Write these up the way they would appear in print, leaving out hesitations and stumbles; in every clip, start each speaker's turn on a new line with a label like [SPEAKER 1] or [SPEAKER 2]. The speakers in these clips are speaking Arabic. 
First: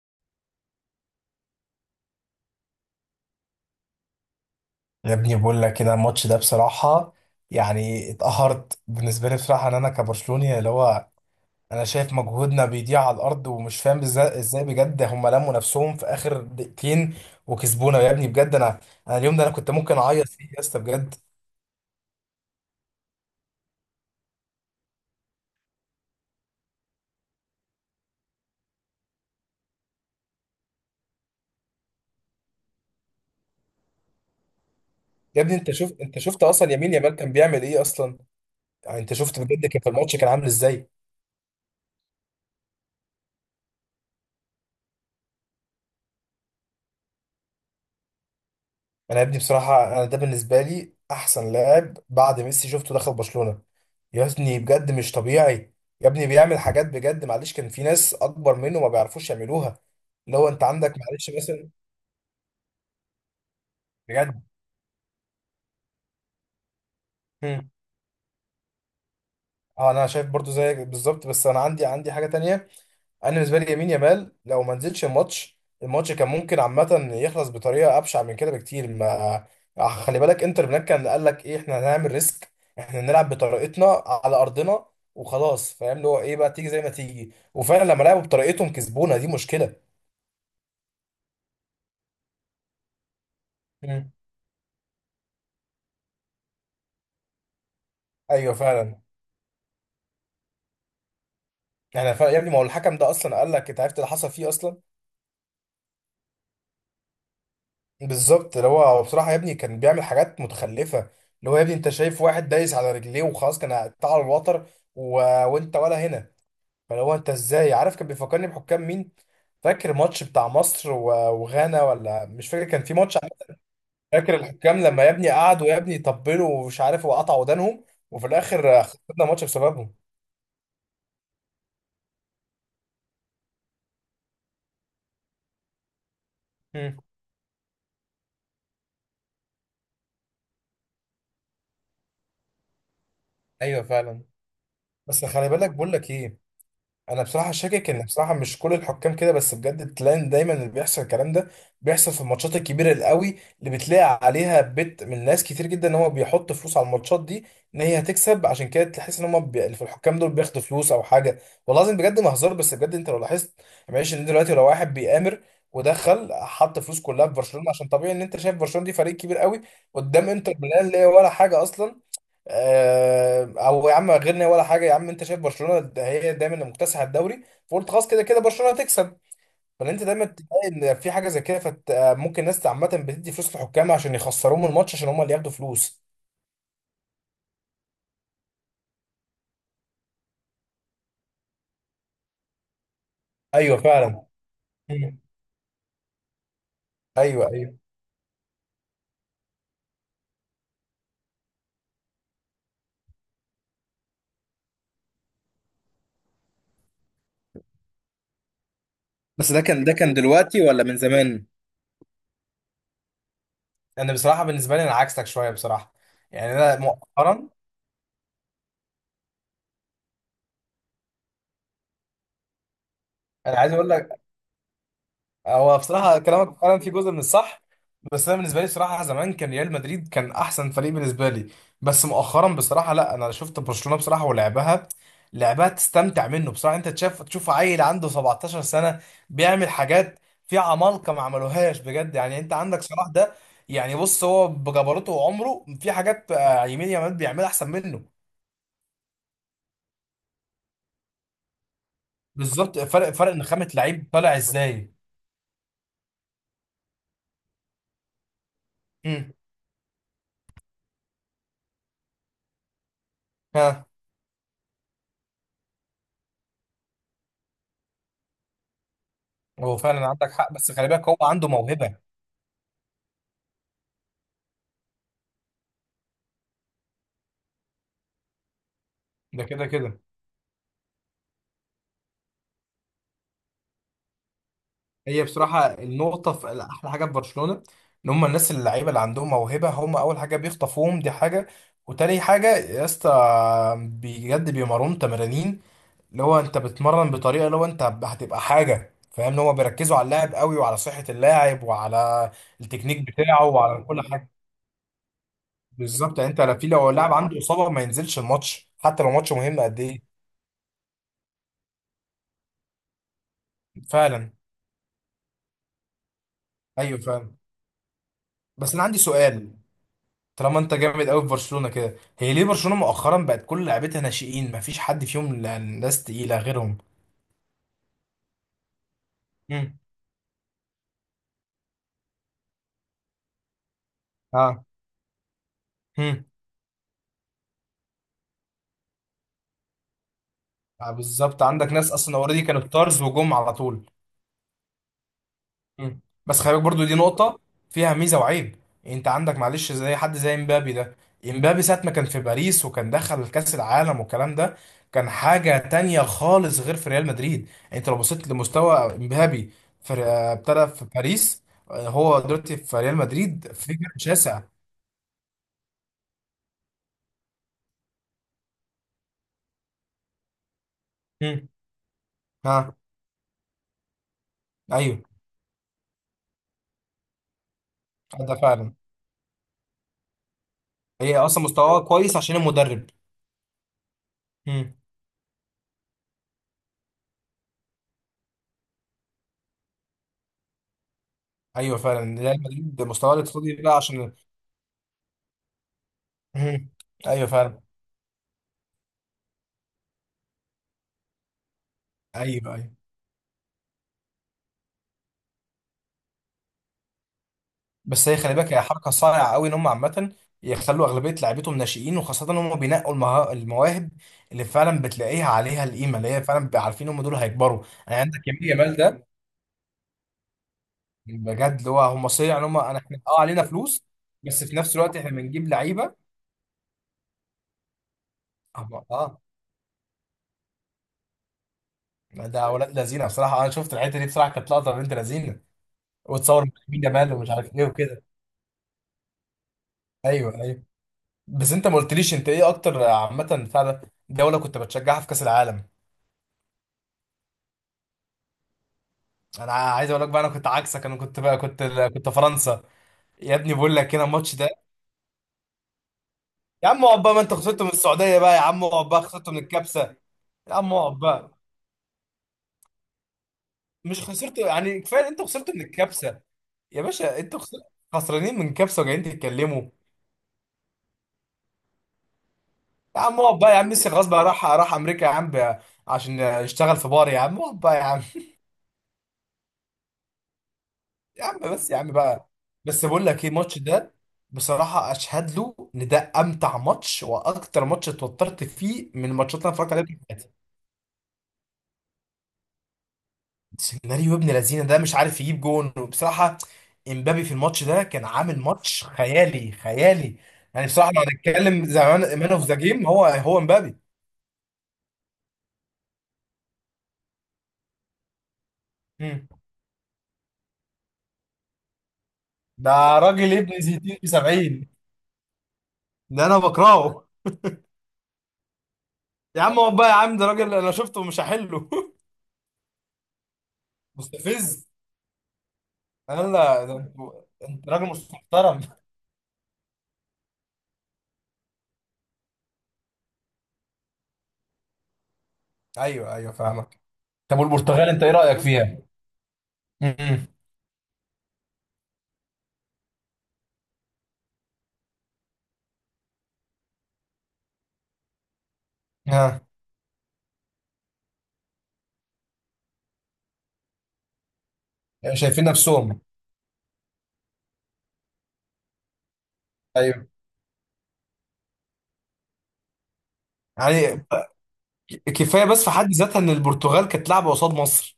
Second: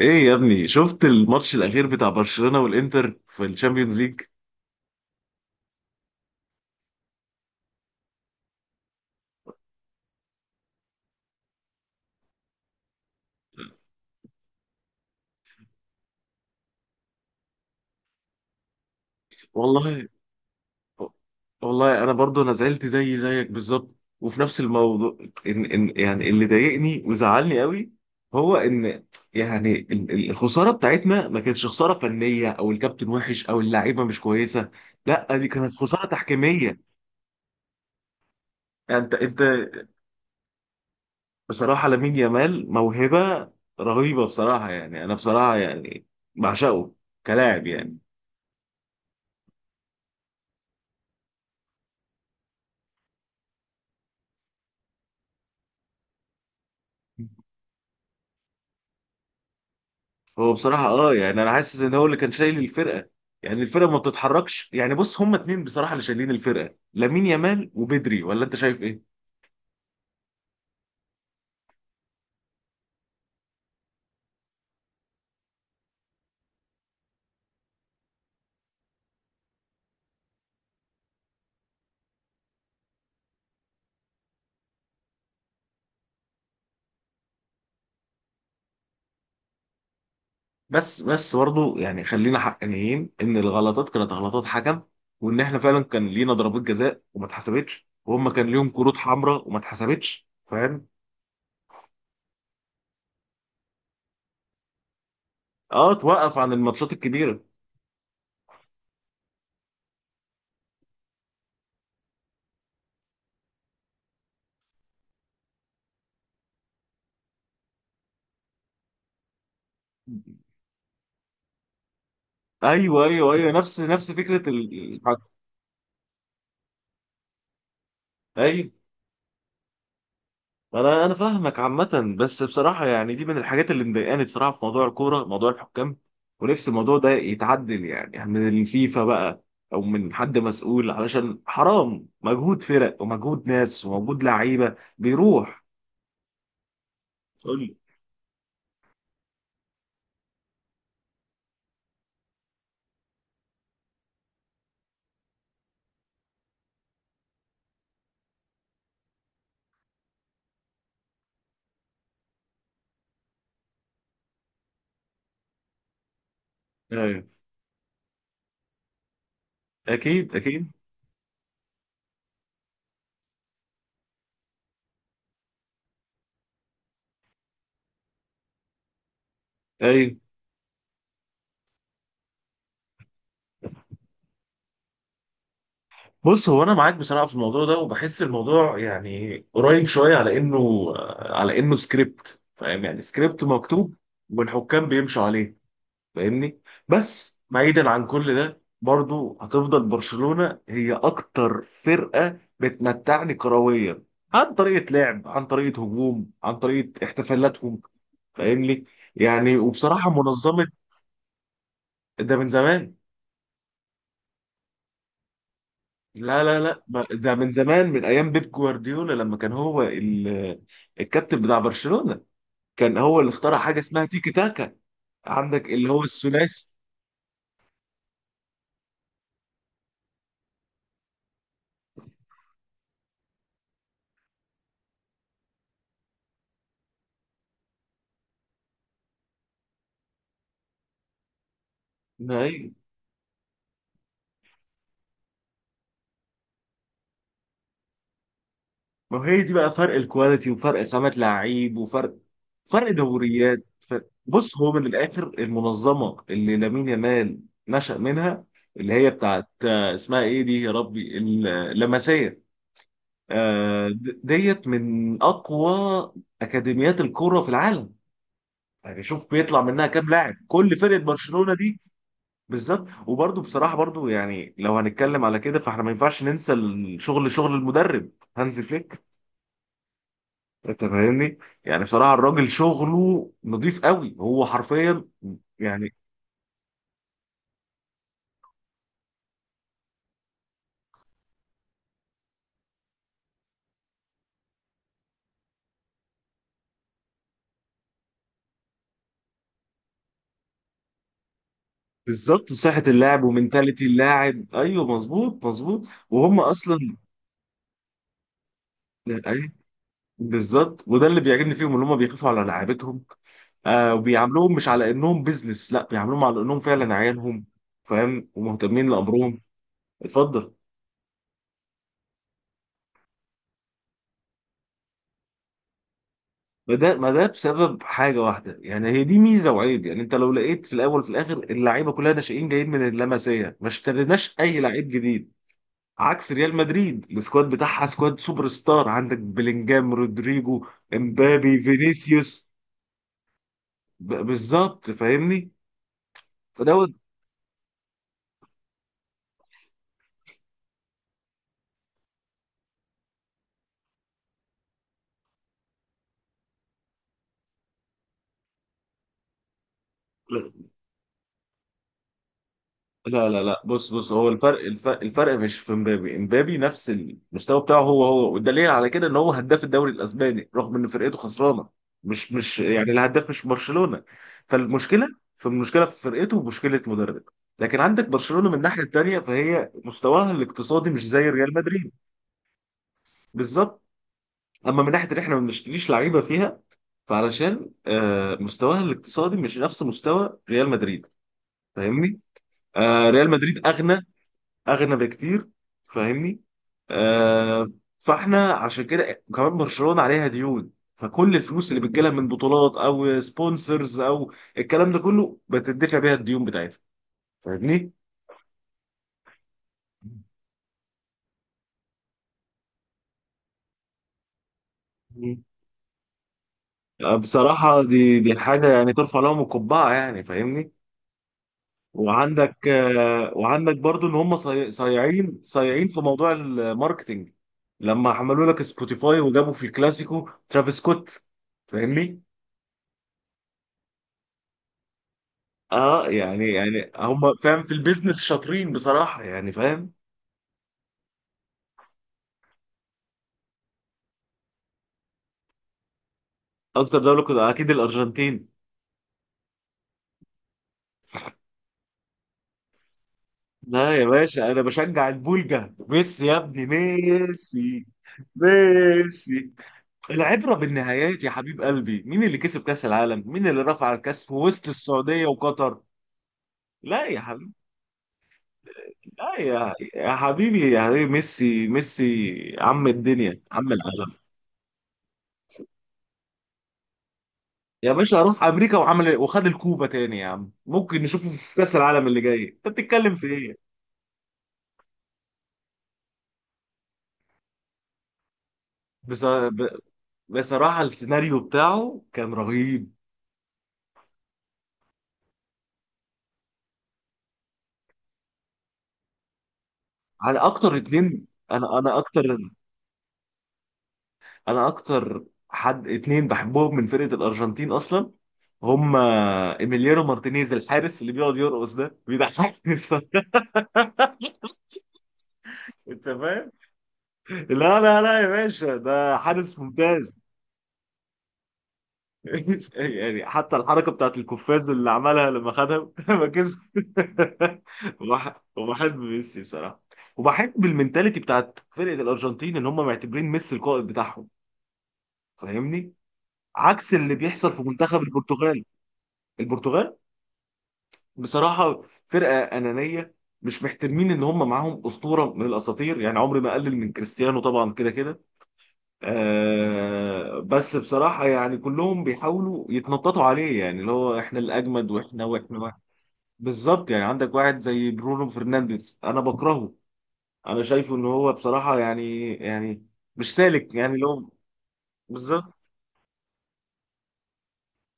[SPEAKER 1] ايه يا ابني، شفت الماتش الاخير بتاع برشلونة والانتر في الشامبيونز ليج؟
[SPEAKER 2] يا ابني بقول لك كده الماتش ده بصراحة. يعني اتقهرت بالنسبة لي بصراحة، ان انا كبرشلوني اللي هو انا شايف مجهودنا بيضيع على الارض ومش فاهم ازاي بجد هم لموا نفسهم في اخر دقيقتين وكسبونا يا ابني بجد. انا اليوم ده انا كنت ممكن
[SPEAKER 1] والله
[SPEAKER 2] اعيط فيه يا اسطى بجد.
[SPEAKER 1] والله انا برضو انا زعلت زي زيك بالظبط، وفي نفس الموضوع ان ان يعني اللي ضايقني وزعلني قوي هو ان يعني الخساره بتاعتنا ما كانتش خساره فنيه او الكابتن وحش او اللعيبه مش كويسه، لا
[SPEAKER 2] يا
[SPEAKER 1] دي
[SPEAKER 2] ابني
[SPEAKER 1] كانت خساره
[SPEAKER 2] انت شفت
[SPEAKER 1] تحكيميه
[SPEAKER 2] اصلا
[SPEAKER 1] يعني.
[SPEAKER 2] يمين يامال كان بيعمل ايه اصلا؟ يعني انت
[SPEAKER 1] انت
[SPEAKER 2] شفت
[SPEAKER 1] انت
[SPEAKER 2] بجد كان في الماتش كان عامل ازاي؟
[SPEAKER 1] بصراحه لامين يامال موهبه رهيبه، بصراحه يعني انا بصراحه يعني بعشقه كلاعب يعني.
[SPEAKER 2] انا يا ابني بصراحه، انا ده بالنسبه لي احسن لاعب بعد ميسي شفته دخل برشلونه. يا ابني بجد مش طبيعي. يا ابني بيعمل حاجات بجد معلش كان في ناس اكبر منه ما بيعرفوش يعملوها، اللي هو
[SPEAKER 1] هو
[SPEAKER 2] انت
[SPEAKER 1] بصراحة،
[SPEAKER 2] عندك
[SPEAKER 1] اه
[SPEAKER 2] معلش
[SPEAKER 1] يعني انا
[SPEAKER 2] مثلا
[SPEAKER 1] حاسس ان هو اللي كان شايل الفرقة، يعني الفرقة ما
[SPEAKER 2] بجد.
[SPEAKER 1] بتتحركش. يعني بص، هما اتنين بصراحة اللي شايلين الفرقة، لامين يامال
[SPEAKER 2] مم.
[SPEAKER 1] وبدري، ولا انت شايف ايه؟
[SPEAKER 2] اه، انا شايف برضو زيك بالظبط، بس انا عندي حاجه تانية. انا بالنسبه لي يمين يامال لو ما نزلش الماتش كان ممكن عامه يخلص بطريقه ابشع من كده بكتير ما. خلي بالك انتر ميلان كان قال لك ايه، احنا هنعمل ريسك، احنا نلعب بطريقتنا على ارضنا وخلاص. فاهم اللي هو ايه بقى، تيجي زي ما تيجي، وفعلا لما لعبوا بطريقتهم كسبونا، دي مشكله.
[SPEAKER 1] بس برضه يعني خلينا حقانيين ان الغلطات
[SPEAKER 2] مم.
[SPEAKER 1] كانت غلطات حكم، وان احنا فعلا كان لينا ضربات جزاء وما اتحسبتش، وهم كان
[SPEAKER 2] ايوه
[SPEAKER 1] ليهم كروت
[SPEAKER 2] فعلا.
[SPEAKER 1] حمراء وما اتحسبتش، فاهم؟
[SPEAKER 2] احنا فعلا يا ابني، ما هو الحكم ده اصلا قال لك، انت عرفت اللي حصل فيه اصلا؟
[SPEAKER 1] اه، توقف عن الماتشات الكبيرة.
[SPEAKER 2] بالظبط، اللي هو هو بصراحه يا ابني كان بيعمل حاجات متخلفه، اللي هو يا ابني انت شايف واحد دايس على رجليه وخلاص، كان قطع على الوتر و... وانت ولا هنا. فلو انت ازاي، عارف كان بيفكرني بحكام مين؟ فاكر ماتش بتاع مصر وغانا، ولا مش فاكر كان في
[SPEAKER 1] ايوه
[SPEAKER 2] ماتش عامل-؟
[SPEAKER 1] ايوه ايوه، نفس
[SPEAKER 2] فاكر
[SPEAKER 1] فكرة
[SPEAKER 2] الحكام لما يا
[SPEAKER 1] الحكم.
[SPEAKER 2] ابني قعدوا يا ابني يطبلوا ومش عارف، وقطعوا ودانهم، وفي
[SPEAKER 1] ايوه،
[SPEAKER 2] الاخر خسرنا ماتش بسببهم.
[SPEAKER 1] انا فاهمك عامه، بس بصراحه يعني دي من الحاجات اللي مضايقاني بصراحه في موضوع الكوره، موضوع الحكام. ونفسي
[SPEAKER 2] مم.
[SPEAKER 1] الموضوع ده يتعدل، يعني يعني من الفيفا بقى، او من حد مسؤول، علشان حرام مجهود فرق ومجهود
[SPEAKER 2] ايوه
[SPEAKER 1] ناس ومجهود
[SPEAKER 2] فعلا.
[SPEAKER 1] لعيبه
[SPEAKER 2] بس خلي
[SPEAKER 1] بيروح.
[SPEAKER 2] بالك بقول لك ايه، انا بصراحه
[SPEAKER 1] قول لي.
[SPEAKER 2] شاكك ان بصراحه مش كل الحكام كده، بس بجد تلاقي دايما اللي بيحصل الكلام ده بيحصل في الماتشات الكبيره القوي، اللي بتلاقي عليها بت من ناس كتير جدا ان هو بيحط فلوس على الماتشات دي، ان هي هتكسب. عشان كده تحس ان هم اللي في الحكام دول بياخدوا فلوس او حاجه. والله العظيم بجد ما هزار، بس بجد انت لو لاحظت. يعني معلش، ان دلوقتي لو واحد بيآمر ودخل حط فلوس
[SPEAKER 1] ايوه،
[SPEAKER 2] كلها في برشلونه، عشان طبيعي ان انت شايف برشلونه دي فريق كبير قوي قدام
[SPEAKER 1] اكيد
[SPEAKER 2] انتر
[SPEAKER 1] اكيد.
[SPEAKER 2] ميلان اللي هي ولا حاجه اصلا. او يا عم غيرنا، ولا حاجه يا عم، انت شايف برشلونه ده هي دايما اللي مكتسحه الدوري، فقلت خلاص كده كده برشلونه هتكسب. فانت
[SPEAKER 1] ايوه،
[SPEAKER 2] دايما تلاقي ان في حاجه زي كده، فممكن الناس عامه بتدي فلوس للحكام عشان يخسروهم الماتش، عشان هم اللي ياخدوا فلوس.
[SPEAKER 1] بص هو انا معاك بصراحه في الموضوع ده، وبحس الموضوع يعني قريب شويه على انه، على انه سكريبت، فاهم؟ يعني سكريبت
[SPEAKER 2] ايوه
[SPEAKER 1] مكتوب،
[SPEAKER 2] فعلا.
[SPEAKER 1] والحكام
[SPEAKER 2] مم.
[SPEAKER 1] بيمشوا عليه. فاهمني؟ بس
[SPEAKER 2] ايوه، ايوه.
[SPEAKER 1] بعيدا عن كل ده، برضو هتفضل برشلونة هي اكتر فرقة بتمتعني كرويا، عن طريقة لعب، عن طريقة هجوم، عن طريقة احتفالاتهم، فاهمني؟
[SPEAKER 2] بس
[SPEAKER 1] يعني
[SPEAKER 2] ده كان ده
[SPEAKER 1] وبصراحة
[SPEAKER 2] كان دلوقتي
[SPEAKER 1] منظمة.
[SPEAKER 2] ولا من زمان؟
[SPEAKER 1] ده من زمان.
[SPEAKER 2] انا بصراحه بالنسبه لي انا عكسك شويه بصراحه.
[SPEAKER 1] لا
[SPEAKER 2] يعني
[SPEAKER 1] لا
[SPEAKER 2] انا
[SPEAKER 1] لا ده
[SPEAKER 2] مؤخرا،
[SPEAKER 1] من زمان، من ايام بيب جوارديولا، لما كان هو الكابتن بتاع برشلونة، كان هو اللي
[SPEAKER 2] انا
[SPEAKER 1] اخترع
[SPEAKER 2] عايز
[SPEAKER 1] حاجة
[SPEAKER 2] اقول
[SPEAKER 1] اسمها
[SPEAKER 2] لك،
[SPEAKER 1] تيكي تاكا. عندك
[SPEAKER 2] هو
[SPEAKER 1] اللي هو
[SPEAKER 2] بصراحة كلامك
[SPEAKER 1] الثلاثي.
[SPEAKER 2] فعلا في جزء من الصح، بس أنا بالنسبة لي بصراحة زمان كان ريال مدريد كان أحسن فريق بالنسبة لي. بس مؤخرا بصراحة لا، أنا شفت برشلونة بصراحة ولعبها. لعبها تستمتع منه بصراحة، أنت تشوف عيل عنده 17 سنة بيعمل حاجات في عمالقة ما عملوهاش بجد. يعني أنت
[SPEAKER 1] أيوه.
[SPEAKER 2] عندك صلاح ده، يعني بص هو بجبروته وعمره في حاجات يمين يامال بيعملها أحسن منه.
[SPEAKER 1] ما هي دي بقى فرق الكواليتي، وفرق خامة لعيب، وفرق،
[SPEAKER 2] بالظبط،
[SPEAKER 1] فرق
[SPEAKER 2] فرق
[SPEAKER 1] دوريات،
[SPEAKER 2] نخامة لعيب
[SPEAKER 1] فرق.
[SPEAKER 2] طالع
[SPEAKER 1] بص هو من
[SPEAKER 2] إزاي.
[SPEAKER 1] الآخر، المنظمة اللي لامين يامال نشأ منها، اللي هي
[SPEAKER 2] مم.
[SPEAKER 1] بتاعت اسمها ايه دي يا ربي، اللمسية.
[SPEAKER 2] ها.
[SPEAKER 1] ديت من أقوى أكاديميات الكرة في العالم، يعني شوف بيطلع
[SPEAKER 2] هو
[SPEAKER 1] منها
[SPEAKER 2] فعلا
[SPEAKER 1] كام
[SPEAKER 2] عندك
[SPEAKER 1] لاعب
[SPEAKER 2] حق، بس
[SPEAKER 1] كل
[SPEAKER 2] خلي
[SPEAKER 1] فرقة،
[SPEAKER 2] بالك هو عنده
[SPEAKER 1] برشلونة دي.
[SPEAKER 2] موهبة
[SPEAKER 1] بالظبط، وبرضه بصراحة برضه يعني لو هنتكلم على كده، فاحنا ما ينفعش ننسى الشغل، شغل المدرب هانزي فليك.
[SPEAKER 2] ده كده كده.
[SPEAKER 1] انت فاهمني؟ يعني بصراحه الراجل شغله نظيف قوي، هو حرفيا
[SPEAKER 2] هي بصراحة
[SPEAKER 1] يعني.
[SPEAKER 2] النقطة في أحلى حاجة في برشلونة، إن هم الناس اللعيبة اللي عندهم موهبة هم أول حاجة بيخطفوهم، دي حاجة. وتاني حاجة يا اسطى بجد، بيمرنوا تمرانين، اللي هو أنت بتمرن بطريقة اللي هو أنت هتبقى حاجة. فاهم، إن هم بيركزوا على اللاعب قوي وعلى صحة اللاعب وعلى
[SPEAKER 1] بالظبط، صحه
[SPEAKER 2] التكنيك
[SPEAKER 1] اللاعب
[SPEAKER 2] بتاعه وعلى
[SPEAKER 1] ومنتاليتي
[SPEAKER 2] كل حاجة.
[SPEAKER 1] اللاعب، ايوه مظبوط مظبوط،
[SPEAKER 2] بالظبط، يعني
[SPEAKER 1] وهم
[SPEAKER 2] أنت لو
[SPEAKER 1] اصلا
[SPEAKER 2] اللاعب عنده إصابة ما ينزلش الماتش حتى لو ماتش
[SPEAKER 1] ايوه.
[SPEAKER 2] مهم قد إيه.
[SPEAKER 1] بالظبط، وده اللي بيعجبني فيهم ان هم بيخافوا على لعيبتهم، آه،
[SPEAKER 2] فعلا.
[SPEAKER 1] وبيعاملوهم مش على انهم بيزنس، لا بيعاملوهم على انهم فعلا
[SPEAKER 2] أيوه فعلا.
[SPEAKER 1] عيالهم، فاهم؟
[SPEAKER 2] بس أنا
[SPEAKER 1] ومهتمين
[SPEAKER 2] عندي
[SPEAKER 1] لامرهم.
[SPEAKER 2] سؤال،
[SPEAKER 1] اتفضل.
[SPEAKER 2] طالما انت جامد قوي في برشلونه كده، هي ليه برشلونه مؤخرا بقت كل لعيبتها ناشئين مفيش حد فيهم ناس تقيله
[SPEAKER 1] ما
[SPEAKER 2] غيرهم؟
[SPEAKER 1] ده ما ده بسبب حاجه واحده، يعني هي دي ميزه
[SPEAKER 2] مم.
[SPEAKER 1] وعيب، يعني انت لو لقيت في الاول وفي الاخر اللعيبه كلها ناشئين جايين من اللمسيه، ما اشتريناش اي
[SPEAKER 2] اه.
[SPEAKER 1] لعيب جديد،
[SPEAKER 2] هم.
[SPEAKER 1] عكس ريال مدريد، السكواد بتاعها سكواد سوبر ستار، عندك بلينجهام، رودريجو،
[SPEAKER 2] آه، بالظبط،
[SPEAKER 1] امبابي،
[SPEAKER 2] عندك ناس اصلا اوريدي
[SPEAKER 1] فينيسيوس.
[SPEAKER 2] كانوا ستارز وجم على طول.
[SPEAKER 1] بالظبط فاهمني؟
[SPEAKER 2] مم. بس خلي بالك برضو
[SPEAKER 1] فدوت.
[SPEAKER 2] دي نقطة فيها ميزة وعيب. انت عندك معلش زي حد زي امبابي ده. امبابي ساعة ما كان في باريس وكان دخل كأس العالم والكلام ده كان حاجة تانية خالص، غير في ريال مدريد. يعني انت لو بصيت لمستوى امبابي في، ابتدى في باريس، هو دلوقتي في ريال
[SPEAKER 1] لا لا
[SPEAKER 2] مدريد، في
[SPEAKER 1] لا
[SPEAKER 2] فرق
[SPEAKER 1] بص هو
[SPEAKER 2] شاسع.
[SPEAKER 1] الفرق، الفرق، الفرق مش في امبابي، امبابي نفس المستوى بتاعه هو هو، والدليل على كده ان هو هداف الدوري الاسباني، رغم ان فرقته
[SPEAKER 2] مم.
[SPEAKER 1] خسرانه، مش
[SPEAKER 2] ها.
[SPEAKER 1] يعني الهداف مش برشلونه.
[SPEAKER 2] ايوه،
[SPEAKER 1] فالمشكله، فالمشكله في فرقته، ومشكله مدرب. لكن عندك
[SPEAKER 2] ده
[SPEAKER 1] برشلونه من
[SPEAKER 2] فعلا.
[SPEAKER 1] الناحيه التانيه، فهي مستواها الاقتصادي مش
[SPEAKER 2] هي
[SPEAKER 1] زي
[SPEAKER 2] اصلا
[SPEAKER 1] ريال
[SPEAKER 2] مستواه
[SPEAKER 1] مدريد.
[SPEAKER 2] كويس عشان المدرب.
[SPEAKER 1] بالظبط.
[SPEAKER 2] مم.
[SPEAKER 1] اما من ناحيه ان احنا ما بنشتريش لعيبه فيها، فعلشان مستواها الاقتصادي مش نفس مستوى ريال مدريد،
[SPEAKER 2] ايوه
[SPEAKER 1] فاهمني؟
[SPEAKER 2] فعلا، ريال مدريد
[SPEAKER 1] آه،
[SPEAKER 2] مستواه
[SPEAKER 1] ريال
[SPEAKER 2] الاقتصادي
[SPEAKER 1] مدريد
[SPEAKER 2] بقى
[SPEAKER 1] اغنى،
[SPEAKER 2] عشان.
[SPEAKER 1] اغنى بكتير، فاهمني؟
[SPEAKER 2] مم. ايوه فعلا.
[SPEAKER 1] آه. فاحنا عشان كده كمان برشلونه عليها ديون، فكل الفلوس اللي بتجيلها من
[SPEAKER 2] ايوه، ايوه.
[SPEAKER 1] بطولات او سبونسرز او الكلام ده كله، بتدفع بيها الديون بتاعتها، فاهمني؟
[SPEAKER 2] بس هي خلي بالك، هي حركه صارعه قوي ان هم عامه يخلوا اغلبيه لعيبتهم ناشئين، وخاصه ان هم بينقوا المواهب اللي فعلا بتلاقيها
[SPEAKER 1] مم.
[SPEAKER 2] عليها القيمه، اللي هي فعلا بيبقى عارفين هم دول هيكبروا،
[SPEAKER 1] بصراحه
[SPEAKER 2] يعني
[SPEAKER 1] دي
[SPEAKER 2] عندك
[SPEAKER 1] دي
[SPEAKER 2] يمين
[SPEAKER 1] حاجه
[SPEAKER 2] جمال
[SPEAKER 1] يعني
[SPEAKER 2] ده.
[SPEAKER 1] ترفع لهم القبعه، يعني فاهمني.
[SPEAKER 2] بجد اللي هو هم صيع، ان هم
[SPEAKER 1] وعندك
[SPEAKER 2] انا احنا اه
[SPEAKER 1] آه،
[SPEAKER 2] علينا
[SPEAKER 1] وعندك
[SPEAKER 2] فلوس،
[SPEAKER 1] برضو ان هم
[SPEAKER 2] بس في نفس الوقت احنا
[SPEAKER 1] صايعين
[SPEAKER 2] بنجيب
[SPEAKER 1] صايعين
[SPEAKER 2] لعيبه.
[SPEAKER 1] في موضوع الماركتينج، لما عملوا لك
[SPEAKER 2] اه
[SPEAKER 1] سبوتيفاي،
[SPEAKER 2] آه،
[SPEAKER 1] وجابوا في الكلاسيكو ترافيس سكوت، فاهمني؟
[SPEAKER 2] ده ولاد لذينه بصراحه. انا شفت الحته دي بصراحه كانت لقطه بنت لذينه،
[SPEAKER 1] اه يعني،
[SPEAKER 2] وتصور يمين
[SPEAKER 1] يعني
[SPEAKER 2] جمال ومش
[SPEAKER 1] هم
[SPEAKER 2] عارف
[SPEAKER 1] فاهم
[SPEAKER 2] ايه
[SPEAKER 1] في
[SPEAKER 2] وكده.
[SPEAKER 1] البيزنس شاطرين بصراحة، يعني فاهم.
[SPEAKER 2] ايوه، ايوه. بس انت ما قلتليش انت ايه اكتر عامه فعلا دوله كنت بتشجعها في كاس العالم؟
[SPEAKER 1] اكتر دولة كنت اكيد الارجنتين.
[SPEAKER 2] انا عايز اقول لك بقى، انا كنت عكسك، انا كنت بقى، كنت فرنسا. يا ابني بقول لك
[SPEAKER 1] لا
[SPEAKER 2] هنا
[SPEAKER 1] يا
[SPEAKER 2] الماتش ده.
[SPEAKER 1] باشا، انا بشجع البولجا، ميسي يا ابني،
[SPEAKER 2] يا عم اقعد بقى، ما انت خسرته من
[SPEAKER 1] ميسي،
[SPEAKER 2] السعوديه بقى، يا عم اقعد بقى، خسرته من
[SPEAKER 1] ميسي.
[SPEAKER 2] الكبسه. يا
[SPEAKER 1] العبرة
[SPEAKER 2] عم اقعد
[SPEAKER 1] بالنهايات يا
[SPEAKER 2] بقى،
[SPEAKER 1] حبيب قلبي، مين اللي كسب كأس العالم؟ مين اللي رفع
[SPEAKER 2] مش
[SPEAKER 1] الكأس في
[SPEAKER 2] خسرته،
[SPEAKER 1] وسط
[SPEAKER 2] يعني كفايه انت
[SPEAKER 1] السعودية
[SPEAKER 2] خسرته من
[SPEAKER 1] وقطر؟
[SPEAKER 2] الكبسه. يا
[SPEAKER 1] لا
[SPEAKER 2] باشا
[SPEAKER 1] يا
[SPEAKER 2] انت
[SPEAKER 1] حبيبي،
[SPEAKER 2] خسرت، خسرانين من كبسه وجايين
[SPEAKER 1] لا
[SPEAKER 2] تتكلموا.
[SPEAKER 1] يا يا حبيبي يا حبيبي ميسي، ميسي عم
[SPEAKER 2] يا عم اقعد
[SPEAKER 1] الدنيا،
[SPEAKER 2] بقى يا
[SPEAKER 1] عم
[SPEAKER 2] عم، ميسي خلاص
[SPEAKER 1] العالم.
[SPEAKER 2] بقى راح امريكا يا عم بقى، عشان يشتغل في بار. يا عم اقعد بقى يا
[SPEAKER 1] يا
[SPEAKER 2] عم.
[SPEAKER 1] باشا راح امريكا وعمل إيه؟ وخد الكوبا تاني يا عم، ممكن
[SPEAKER 2] يا
[SPEAKER 1] نشوفه
[SPEAKER 2] عم
[SPEAKER 1] في
[SPEAKER 2] بس
[SPEAKER 1] كاس
[SPEAKER 2] يا عم
[SPEAKER 1] العالم اللي
[SPEAKER 2] بقى،
[SPEAKER 1] جاي، انت
[SPEAKER 2] بس بقول
[SPEAKER 1] بتتكلم
[SPEAKER 2] لك
[SPEAKER 1] في
[SPEAKER 2] ايه، الماتش
[SPEAKER 1] ايه؟
[SPEAKER 2] ده بصراحة أشهد له إن ده أمتع ماتش وأكتر ماتش اتوترت فيه من
[SPEAKER 1] بس-
[SPEAKER 2] الماتشات اللي أنا اتفرجت
[SPEAKER 1] ب-
[SPEAKER 2] عليها.
[SPEAKER 1] بصراحه السيناريو بتاعه كان رهيب.
[SPEAKER 2] سيناريو ابن لذينه ده، مش عارف يجيب جون. وبصراحه امبابي في الماتش ده كان عامل ماتش خيالي خيالي.
[SPEAKER 1] على
[SPEAKER 2] يعني
[SPEAKER 1] اكتر
[SPEAKER 2] بصراحه لو
[SPEAKER 1] اتنين،
[SPEAKER 2] هنتكلم
[SPEAKER 1] انا
[SPEAKER 2] زمان
[SPEAKER 1] اكتر،
[SPEAKER 2] مان اوف ذا جيم هو، هو امبابي.
[SPEAKER 1] انا اكتر حد اتنين بحبهم من فرقه الارجنتين اصلا، هم
[SPEAKER 2] مم.
[SPEAKER 1] ايميليانو مارتينيز، الحارس اللي بيقعد يرقص ده بيضحكني
[SPEAKER 2] ده
[SPEAKER 1] بصراحه.
[SPEAKER 2] راجل ابن زيتين في 70،
[SPEAKER 1] انت
[SPEAKER 2] ده انا
[SPEAKER 1] فاهم.
[SPEAKER 2] بكرهه.
[SPEAKER 1] لا يا باشا، ده
[SPEAKER 2] يا
[SPEAKER 1] حارس
[SPEAKER 2] عم اقعد بقى يا عم،
[SPEAKER 1] ممتاز.
[SPEAKER 2] ده راجل انا شفته مش هحله.
[SPEAKER 1] يعني حتى الحركه بتاعت
[SPEAKER 2] مستفز.
[SPEAKER 1] القفاز اللي عملها لما خدها، لما كسب.
[SPEAKER 2] لا ده أنت راجل مش محترم.
[SPEAKER 1] وبحب ميسي بصراحه، وبحب المنتاليتي بتاعت فرقه الارجنتين، ان هم معتبرين ميسي القائد بتاعهم، فاهمني؟
[SPEAKER 2] ايوه، ايوه فاهمك.
[SPEAKER 1] عكس اللي
[SPEAKER 2] طب
[SPEAKER 1] بيحصل في
[SPEAKER 2] والبرتغال
[SPEAKER 1] منتخب
[SPEAKER 2] انت ايه رايك
[SPEAKER 1] البرتغال.
[SPEAKER 2] فيها؟
[SPEAKER 1] البرتغال
[SPEAKER 2] امم
[SPEAKER 1] بصراحه فرقه انانيه، مش محترمين ان هم معاهم اسطوره من الاساطير، يعني عمري ما اقلل من كريستيانو طبعا، كده كده،
[SPEAKER 2] ها.
[SPEAKER 1] آه. بس بصراحة يعني كلهم بيحاولوا يتنططوا عليه، يعني اللي هو احنا الأجمد، واحنا
[SPEAKER 2] شايفين
[SPEAKER 1] واحنا واحنا.
[SPEAKER 2] نفسهم.
[SPEAKER 1] بالظبط، يعني عندك واحد زي برونو فرنانديز، أنا بكرهه،
[SPEAKER 2] ايوه.
[SPEAKER 1] أنا شايفه إن هو بصراحة يعني يعني مش سالك، يعني اللي
[SPEAKER 2] يعني
[SPEAKER 1] هو.
[SPEAKER 2] كفايه
[SPEAKER 1] بالظبط.
[SPEAKER 2] بس في حد ذاتها ان البرتغال كانت لعبه قصاد مصر،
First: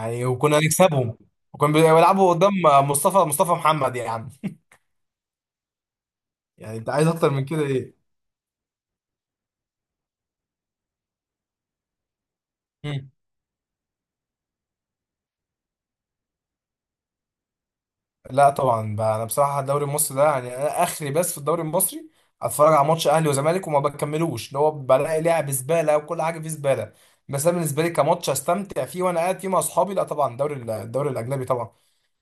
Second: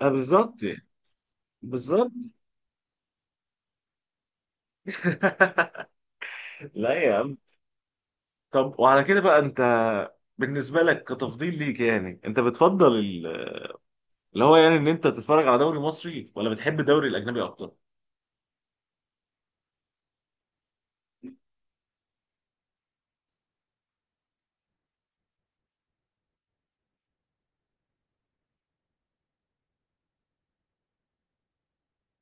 [SPEAKER 1] آه
[SPEAKER 2] وكنا
[SPEAKER 1] بالظبط يعني.
[SPEAKER 2] هنكسبهم، وكانوا
[SPEAKER 1] بالظبط.
[SPEAKER 2] بيلعبوا قدام مصطفى محمد يا عم. يعني انت
[SPEAKER 1] لا
[SPEAKER 2] عايز
[SPEAKER 1] يا
[SPEAKER 2] اكتر
[SPEAKER 1] عم.
[SPEAKER 2] من كده ايه؟
[SPEAKER 1] طب وعلى كده بقى أنت، بالنسبة لك كتفضيل ليك، يعني أنت بتفضل
[SPEAKER 2] مم.
[SPEAKER 1] اللي هو يعني، إن أنت تتفرج على دوري مصري، ولا بتحب الدوري الأجنبي أكتر؟
[SPEAKER 2] لا طبعا بقى، انا بصراحه الدوري المصري ده يعني انا اخري، بس في الدوري المصري اتفرج على ماتش اهلي وزمالك وما بكملوش، اللي هو بلاقي لعب زباله وكل حاجه فيه زباله. بس انا بالنسبه لي كماتش استمتع فيه وانا قاعد فيه مع اصحابي، لا طبعا الدوري الاجنبي طبعا.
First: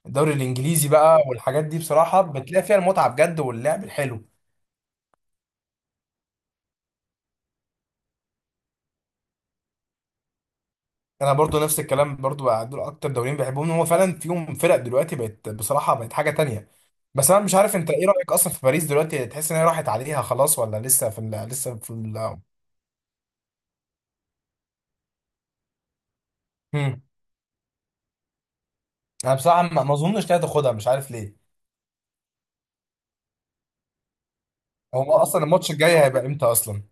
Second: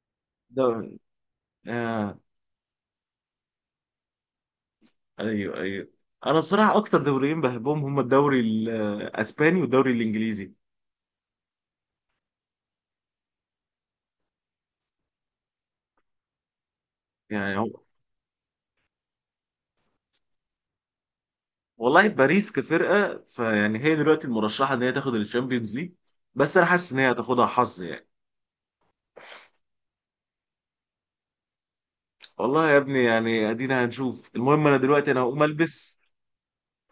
[SPEAKER 2] الدوري الانجليزي
[SPEAKER 1] دوري،
[SPEAKER 2] بقى والحاجات دي بصراحه بتلاقي فيها المتعه بجد واللعب الحلو.
[SPEAKER 1] ايوه ايوه، انا بصراحه اكتر دوريين بحبهم هم الدوري الاسباني والدوري الانجليزي.
[SPEAKER 2] انا برضو نفس الكلام برضو بقى، دول اكتر دوريين بحبهم، هو فعلا فيهم فرق دلوقتي بقت بصراحه بقت حاجه تانية. بس انا مش
[SPEAKER 1] يعني هو،
[SPEAKER 2] عارف انت ايه رايك اصلا في باريس دلوقتي، تحس ان هي راحت عليها خلاص ولا لسه في ال، لسه في
[SPEAKER 1] والله
[SPEAKER 2] ال؟
[SPEAKER 1] باريس كفرقه، فيعني هي دلوقتي المرشحه ان هي تاخد الشامبيونز ليج، بس انا حاسس ان
[SPEAKER 2] مم.
[SPEAKER 1] هي هتاخدها حظ يعني.
[SPEAKER 2] انا بصراحه ما اظنش إنها تاخدها، مش عارف ليه.
[SPEAKER 1] والله يا ابني، يعني ادينا هنشوف. المهم انا دلوقتي
[SPEAKER 2] هو
[SPEAKER 1] انا هقوم
[SPEAKER 2] اصلا الماتش
[SPEAKER 1] البس،
[SPEAKER 2] الجاي هيبقى امتى اصلا؟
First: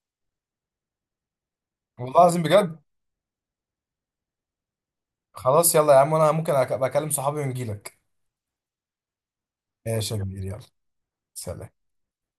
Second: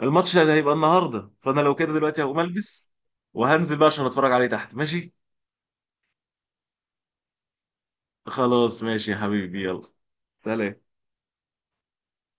[SPEAKER 1] الماتش ده هيبقى النهارده، فانا لو كده
[SPEAKER 2] والله
[SPEAKER 1] دلوقتي هقوم
[SPEAKER 2] العظيم بجد.
[SPEAKER 1] البس، وهنزل بقى عشان اتفرج عليه تحت. ماشي.
[SPEAKER 2] خلاص يلا يا عم، انا ممكن أبقى اكلم صحابي ونجيلك.
[SPEAKER 1] خلاص ماشي يا حبيبي، يلا.
[SPEAKER 2] ماشي يا كبير، يلا
[SPEAKER 1] سلام.
[SPEAKER 2] سلام.